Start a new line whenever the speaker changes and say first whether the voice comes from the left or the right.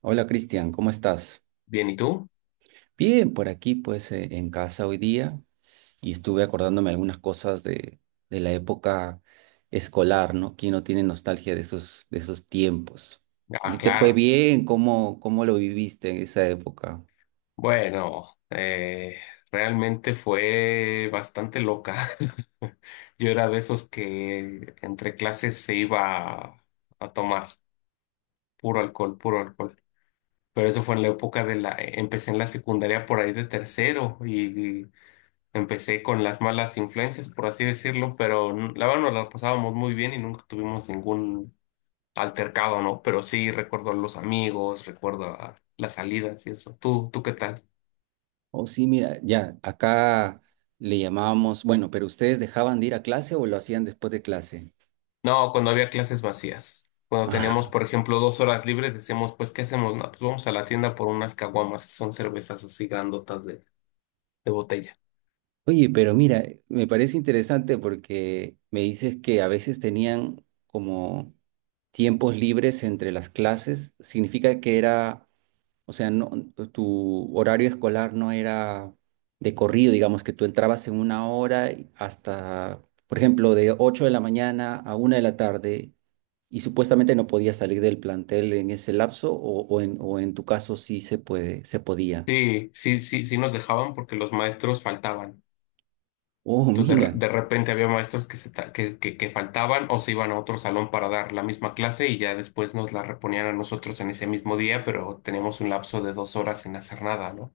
right: Hola Cristian, ¿cómo estás?
left: Bien, ¿y tú?
right: Bien, por aquí pues en casa hoy día y estuve acordándome algunas cosas de la época escolar, ¿no? ¿Quién no tiene nostalgia de esos tiempos? ¿A
left: Ah,
right: ti te fue
left: claro.
right: bien? ¿Cómo lo viviste en esa época?
left: Bueno, realmente fue bastante loca. Yo era de esos que entre clases se iba a tomar puro alcohol, puro alcohol. Pero eso fue en la época de la Empecé en la secundaria por ahí de tercero y empecé con las malas influencias, por así decirlo, pero la verdad nos la pasábamos muy bien y nunca tuvimos ningún altercado, ¿no? Pero sí recuerdo a los amigos, recuerdo a las salidas y eso. ¿Tú qué tal?
right: Oh, sí, mira, ya, acá le llamábamos, bueno, pero ¿ustedes dejaban de ir a clase o lo hacían después de clase?
left: No, cuando había clases vacías. Cuando teníamos,
right: Ah.
left: por ejemplo, 2 horas libres, decíamos, pues, ¿qué hacemos? No, pues vamos a la tienda por unas caguamas, que son cervezas así grandotas de botella.
right: Oye, pero mira, me parece interesante porque me dices que a veces tenían como tiempos libres entre las clases, significa que era, o sea, no, tu horario escolar no era de corrido, digamos que tú entrabas en una hora y hasta, por ejemplo, de 8 de la mañana a 1 de la tarde y supuestamente no podías salir del plantel en ese lapso o en tu caso sí se puede, se podía.
left: Sí, nos dejaban porque los maestros faltaban.
right: Oh,
left: Entonces,
right: mira,
left: de repente había maestros que, se ta- que faltaban o se iban a otro salón para dar la misma clase y ya después nos la reponían a nosotros en ese mismo día, pero teníamos un lapso de 2 horas sin hacer nada, ¿no?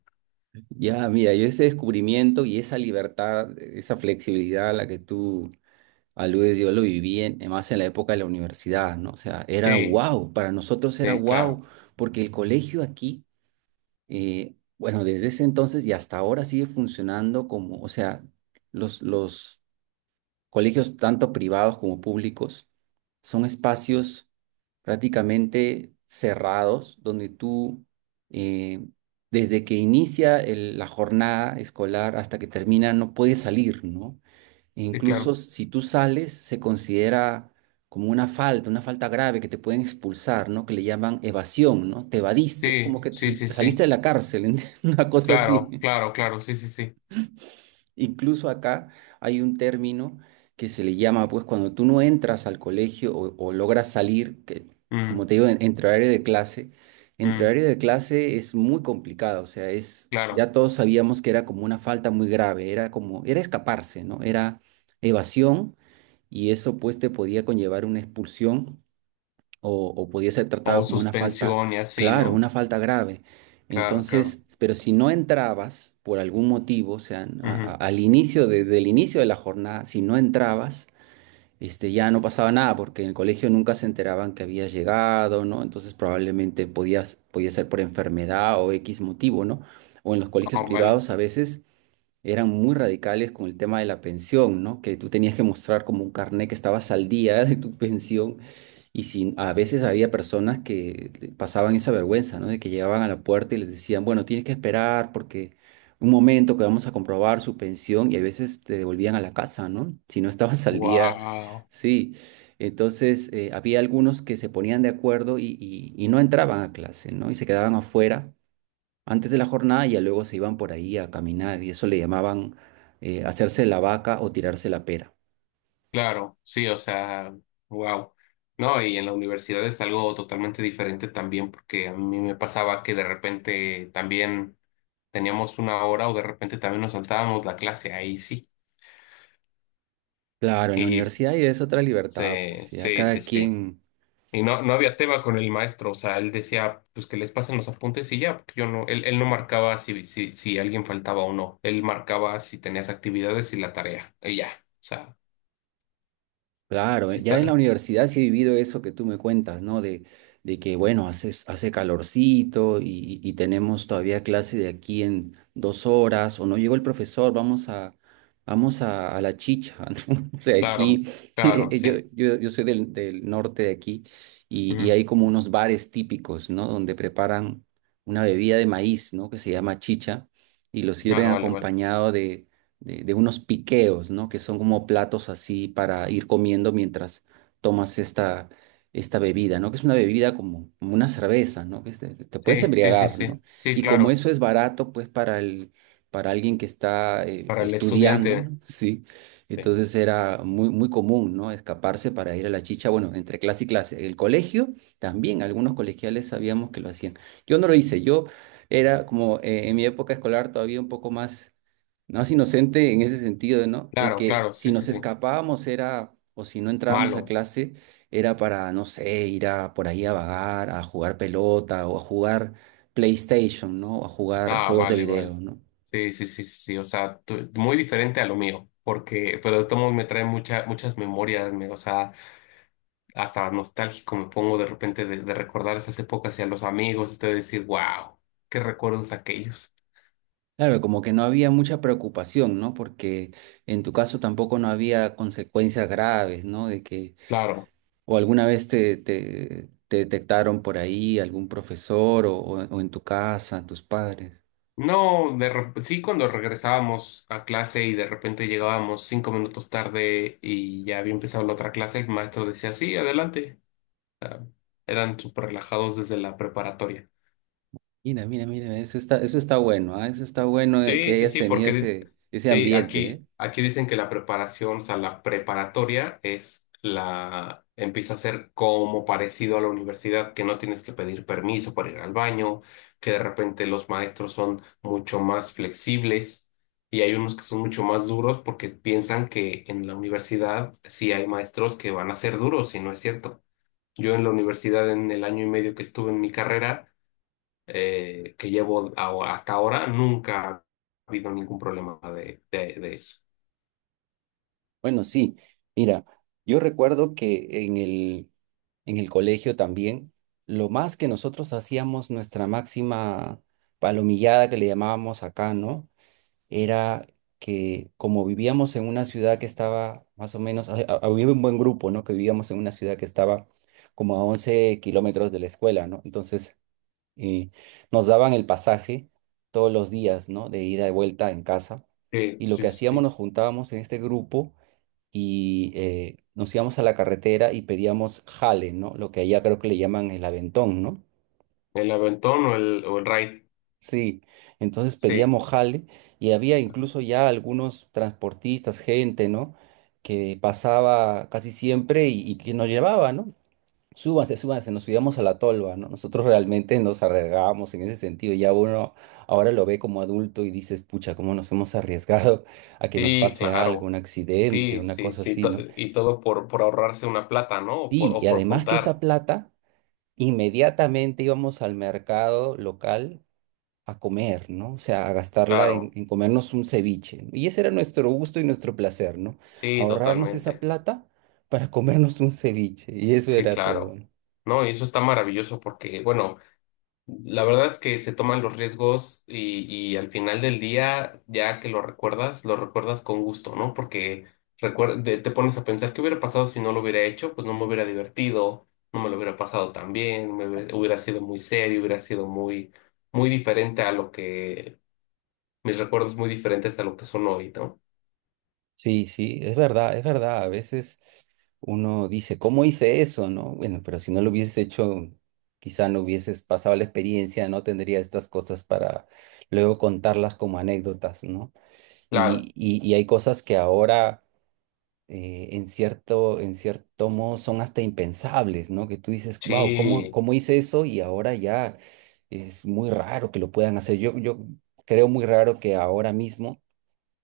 right: ya, mira, yo ese descubrimiento y esa libertad, esa flexibilidad a la que tú algo que yo lo viví más en la época de la universidad, ¿no? O sea, era
left: Sí,
right: wow, para nosotros era
left: sí, claro,
right: wow, porque el colegio aquí, bueno, desde ese entonces y hasta ahora sigue funcionando como, o sea, los colegios tanto privados como públicos son espacios prácticamente cerrados, donde tú, eh, desde que inicia la jornada escolar hasta que termina, no puedes salir, ¿no?
left: sí,
right: Incluso
left: claro.
right: si tú sales, se considera como una falta grave que te pueden expulsar, ¿no? Que le llaman evasión, ¿no? Te evadiste, es como
left: Sí,
right: que te,
left: sí,
right: su-
left: sí,
right: te saliste
left: sí.
right: de la cárcel, una cosa
left: Claro,
right: así.
left: claro, claro, sí, sí, sí.
right: Incluso acá hay un término que se le llama, pues, cuando tú no entras al colegio o logras salir, que como
left: Mm.
right: te digo, entre horario de clase, entre
left: Mm,
right: horario de clase es muy complicado, o sea, es,
left: claro.
right: ya todos sabíamos que era como una falta muy grave, era escaparse, ¿no? Era evasión y eso pues te podía conllevar una expulsión o podía ser
left: O
right: tratado como una falta,
left: suspensión y así,
right: claro,
left: ¿no?
right: una falta grave.
left: Claro, claro.
right: Entonces, pero si no entrabas por algún motivo, o sea, a- a-
left: Ujú.
right: al inicio, desde el inicio de la jornada, si no entrabas, ya no pasaba nada, porque en el colegio nunca se enteraban que habías llegado, ¿no? Entonces probablemente podías, podía ser por enfermedad o X motivo, ¿no? O en los colegios
left: Oh, vale.
right: privados a veces eran muy radicales con el tema de la pensión, ¿no? Que tú tenías que mostrar como un carnet que estabas al día de tu pensión y sin, a veces había personas que le pasaban esa vergüenza, ¿no? De que llegaban a la puerta y les decían, bueno, tienes que esperar porque un momento que vamos a comprobar su pensión y a veces te devolvían a la casa, ¿no? Si no estabas al día,
left: Wow.
right: sí. Entonces, había algunos que se ponían de acuerdo y no entraban a clase, ¿no? Y se quedaban afuera antes de la jornada ya luego se iban por ahí a caminar y eso le llamaban hacerse la vaca o tirarse la pera.
left: Claro, sí, o sea, wow. No, y en la universidad es algo totalmente diferente también, porque a mí me pasaba que de repente también teníamos una hora o de repente también nos saltábamos la clase ahí, sí.
right: Claro, en la
left: Y
right: universidad y es otra libertad,
left: sí,
right: pues ya
left: sí, sí,
right: cada
left: sí.
right: quien.
left: Y no, no había tema con el maestro, o sea, él decía, pues que les pasen los apuntes y ya, porque yo no, él no marcaba si alguien faltaba o no, él marcaba si tenías actividades y la tarea, y ya, o sea,
right: Claro,
left: sí
right: ya en la
left: está,
right: universidad sí he vivido eso que tú me cuentas, ¿no? De que, bueno, hace calorcito y tenemos todavía clase de aquí en 2 horas, o no llegó el profesor, vamos a la chicha, ¿no? O sea,
left: claro,
right: aquí,
left: claro,
right: yo,
left: sí,
right: yo, yo soy del norte de aquí y
left: ujú.
right: hay como unos bares típicos, ¿no? Donde preparan una bebida de maíz, ¿no? Que se llama chicha y lo
left: Ah,
right: sirven
left: vale, vale,
right: acompañado de unos piqueos, ¿no? Que son como platos así para ir comiendo mientras tomas esta bebida, ¿no? Que es una bebida como una cerveza, ¿no? Que es te puedes
left: sí, sí, sí,
right: embriagar,
left: sí,
right: ¿no?
left: sí,
right: Y como
left: claro,
right: eso es barato, pues para alguien que está
left: para el
right: estudiando,
left: estudiante,
right: ¿no? Sí.
left: sí,
right: Entonces era muy, muy común, ¿no? Escaparse para ir a la chicha, bueno, entre clase y clase. El colegio también, algunos colegiales sabíamos que lo hacían. Yo no lo hice, yo era como en mi época escolar todavía un poco más no es inocente en ese sentido, ¿no? De
left: claro,
right: que
left: claro, sí,
right: si
left: sí,
right: nos
left: sí,
right: escapábamos era, o si no entrábamos a
left: malo,
right: clase, era para, no sé, ir a por ahí a vagar, a jugar pelota o a jugar PlayStation, ¿no? O a jugar
left: ah,
right: juegos de
left: vale,
right: video,
left: vale,
right: ¿no?
left: sí, sí, sí, sí, sí, o sea, muy diferente a lo mío, porque, pero de todos modos me trae mucha, muchas memorias, o sea, hasta nostálgico me pongo de repente de recordar esas épocas y a los amigos y de decir, wow, qué recuerdos aquellos.
right: Claro, como que no había mucha preocupación, ¿no? Porque en tu caso tampoco no había consecuencias graves, ¿no? De que,
left: Claro,
right: o alguna vez te detectaron por ahí algún profesor o en tu casa, tus padres.
left: no, sí cuando regresábamos a clase y de repente llegábamos 5 minutos tarde y ya había empezado la otra clase, el maestro decía, sí, adelante. Eran súper relajados desde la preparatoria.
right: Mira, mira, mira, eso está bueno, ah, eso está bueno, que
left: Sí, sí,
right: hayas
left: sí,
right: tenido
left: porque
right: ese
left: sí,
right: ambiente, ¿eh?
left: aquí, aquí dicen que la preparación, o sea, la preparatoria es la, empieza a ser como parecido a la universidad, que no tienes que pedir permiso para ir al baño, que de repente los maestros son mucho más flexibles y hay unos que son mucho más duros porque piensan que en la universidad sí hay maestros que van a ser duros y no es cierto. Yo en la universidad, en el año y medio que estuve en mi carrera, que llevo hasta ahora, nunca ha habido ningún problema de eso.
right: Bueno, sí, mira, yo recuerdo que en el colegio también, lo más que nosotros hacíamos, nuestra máxima palomillada que le llamábamos acá, ¿no? Era que como vivíamos en una ciudad que estaba más o menos, había un buen grupo, ¿no? Que vivíamos en una ciudad que estaba como a 11 kilómetros de la escuela, ¿no? Entonces. Y nos daban el pasaje todos los días, ¿no? De ida y vuelta en casa.
left: Sí,
right: Y lo que
left: sí, sí,
right: hacíamos,
left: sí.
right: nos juntábamos en este grupo y nos íbamos a la carretera y pedíamos jale, ¿no? Lo que allá creo que le llaman el aventón, ¿no?
left: El aventón o el ride.
right: Sí, entonces
left: Sí,
right: pedíamos jale y había incluso ya algunos transportistas, gente, ¿no? Que pasaba casi siempre y que nos llevaba, ¿no? Súbanse, súbanse, nos subíamos a la tolva, ¿no? Nosotros realmente nos arriesgábamos en ese sentido. Ya uno ahora lo ve como adulto y dices, pucha, cómo nos hemos arriesgado a que nos
left: sí,
right: pase algo,
left: claro.
right: un accidente,
left: Sí,
right: una
left: sí,
right: cosa
left: sí.
right: así, ¿no?
left: Y todo por ahorrarse una plata, ¿no?
right: Sí, y
left: O por
right: además que esa
left: juntar.
right: plata, inmediatamente íbamos al mercado local a comer, ¿no? O sea, a gastarla en,
left: Claro.
right: en comernos un ceviche, ¿no? Y ese era nuestro gusto y nuestro placer, ¿no?
left: Sí,
right: Ahorrarnos esa
left: totalmente.
right: plata para comernos un ceviche. Y eso
left: Sí,
right: era todo,
left: claro.
right: ¿no?
left: No, y eso está maravilloso porque, bueno, la verdad es que se toman los riesgos y al final del día, ya que lo recuerdas con gusto, ¿no? Porque te pones a pensar qué hubiera pasado si no lo hubiera hecho, pues no me hubiera divertido, no me lo hubiera pasado tan bien, me hubiera sido muy serio, hubiera sido muy, muy diferente a lo que, mis recuerdos muy diferentes a lo que son hoy, ¿no?
right: Sí, sí, es verdad, es verdad. A veces uno dice, ¿cómo hice eso? ¿No? Bueno, pero si no lo hubieses hecho, quizá no hubieses pasado la experiencia, no tendría estas cosas para luego contarlas como anécdotas, ¿no?
left: Claro,
right: Y hay cosas que ahora, en cierto modo, son hasta impensables, ¿no? Que tú dices, wow, ¿cómo,
left: sí,
right: cómo hice eso? Y ahora ya es muy raro que lo puedan hacer. Yo creo muy raro que ahora mismo,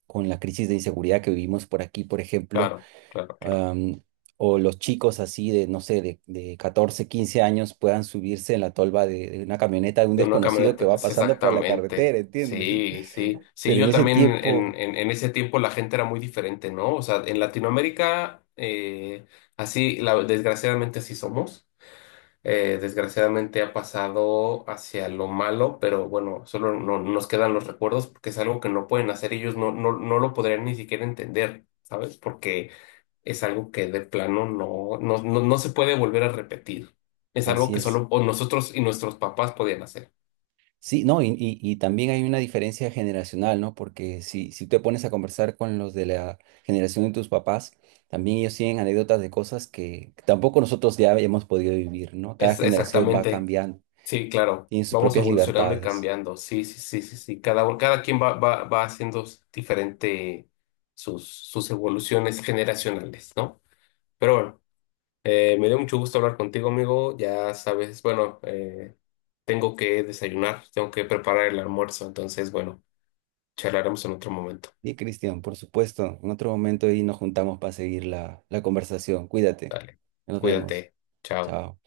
right: con la crisis de inseguridad que vivimos por aquí, por ejemplo,
left: claro, claro, claro.
right: am, o los chicos así de, no sé, de, 14, 15 años puedan subirse en la tolva de una camioneta de un
left: De una
right: desconocido que
left: camioneta,
right: va
left: es
right: pasando por la
left: exactamente.
right: carretera, ¿entiendes?
left: Sí, sí. Sí,
right: Pero en
left: yo
right: ese
left: también
right: tiempo,
left: en ese tiempo la gente era muy diferente, ¿no? O sea, en Latinoamérica, así, desgraciadamente así somos. Desgraciadamente ha pasado hacia lo malo, pero bueno, solo no, nos quedan los recuerdos porque es algo que no pueden hacer ellos, no, no, no lo podrían ni siquiera entender, ¿sabes? Porque es algo que de plano no, no, no, no se puede volver a repetir. Es algo
right: así
left: que
right: es.
left: solo o nosotros y nuestros papás podían hacer.
right: Sí, no, y también hay una diferencia generacional, ¿no? Porque si te pones a conversar con los de la generación de tus papás, también ellos tienen anécdotas de cosas que tampoco nosotros ya hemos podido vivir, ¿no? Cada
left: Es
right: generación va
left: exactamente,
right: cambiando,
left: sí, claro.
right: tiene sus
left: Vamos
right: propias
left: evolucionando y
right: libertades.
left: cambiando. Sí, sí, sí, sí, sí. Cada quien va, va haciendo diferente sus, sus evoluciones generacionales, ¿no? Pero bueno, me dio mucho gusto hablar contigo, amigo. Ya sabes, bueno, tengo que desayunar, tengo que preparar el almuerzo. Entonces, bueno, charlaremos en otro momento.
right: Y Cristian, por supuesto, en otro momento y nos juntamos para seguir la conversación. Cuídate.
left: Dale,
right: Nos vemos.
left: cuídate. Chao.
right: Chao.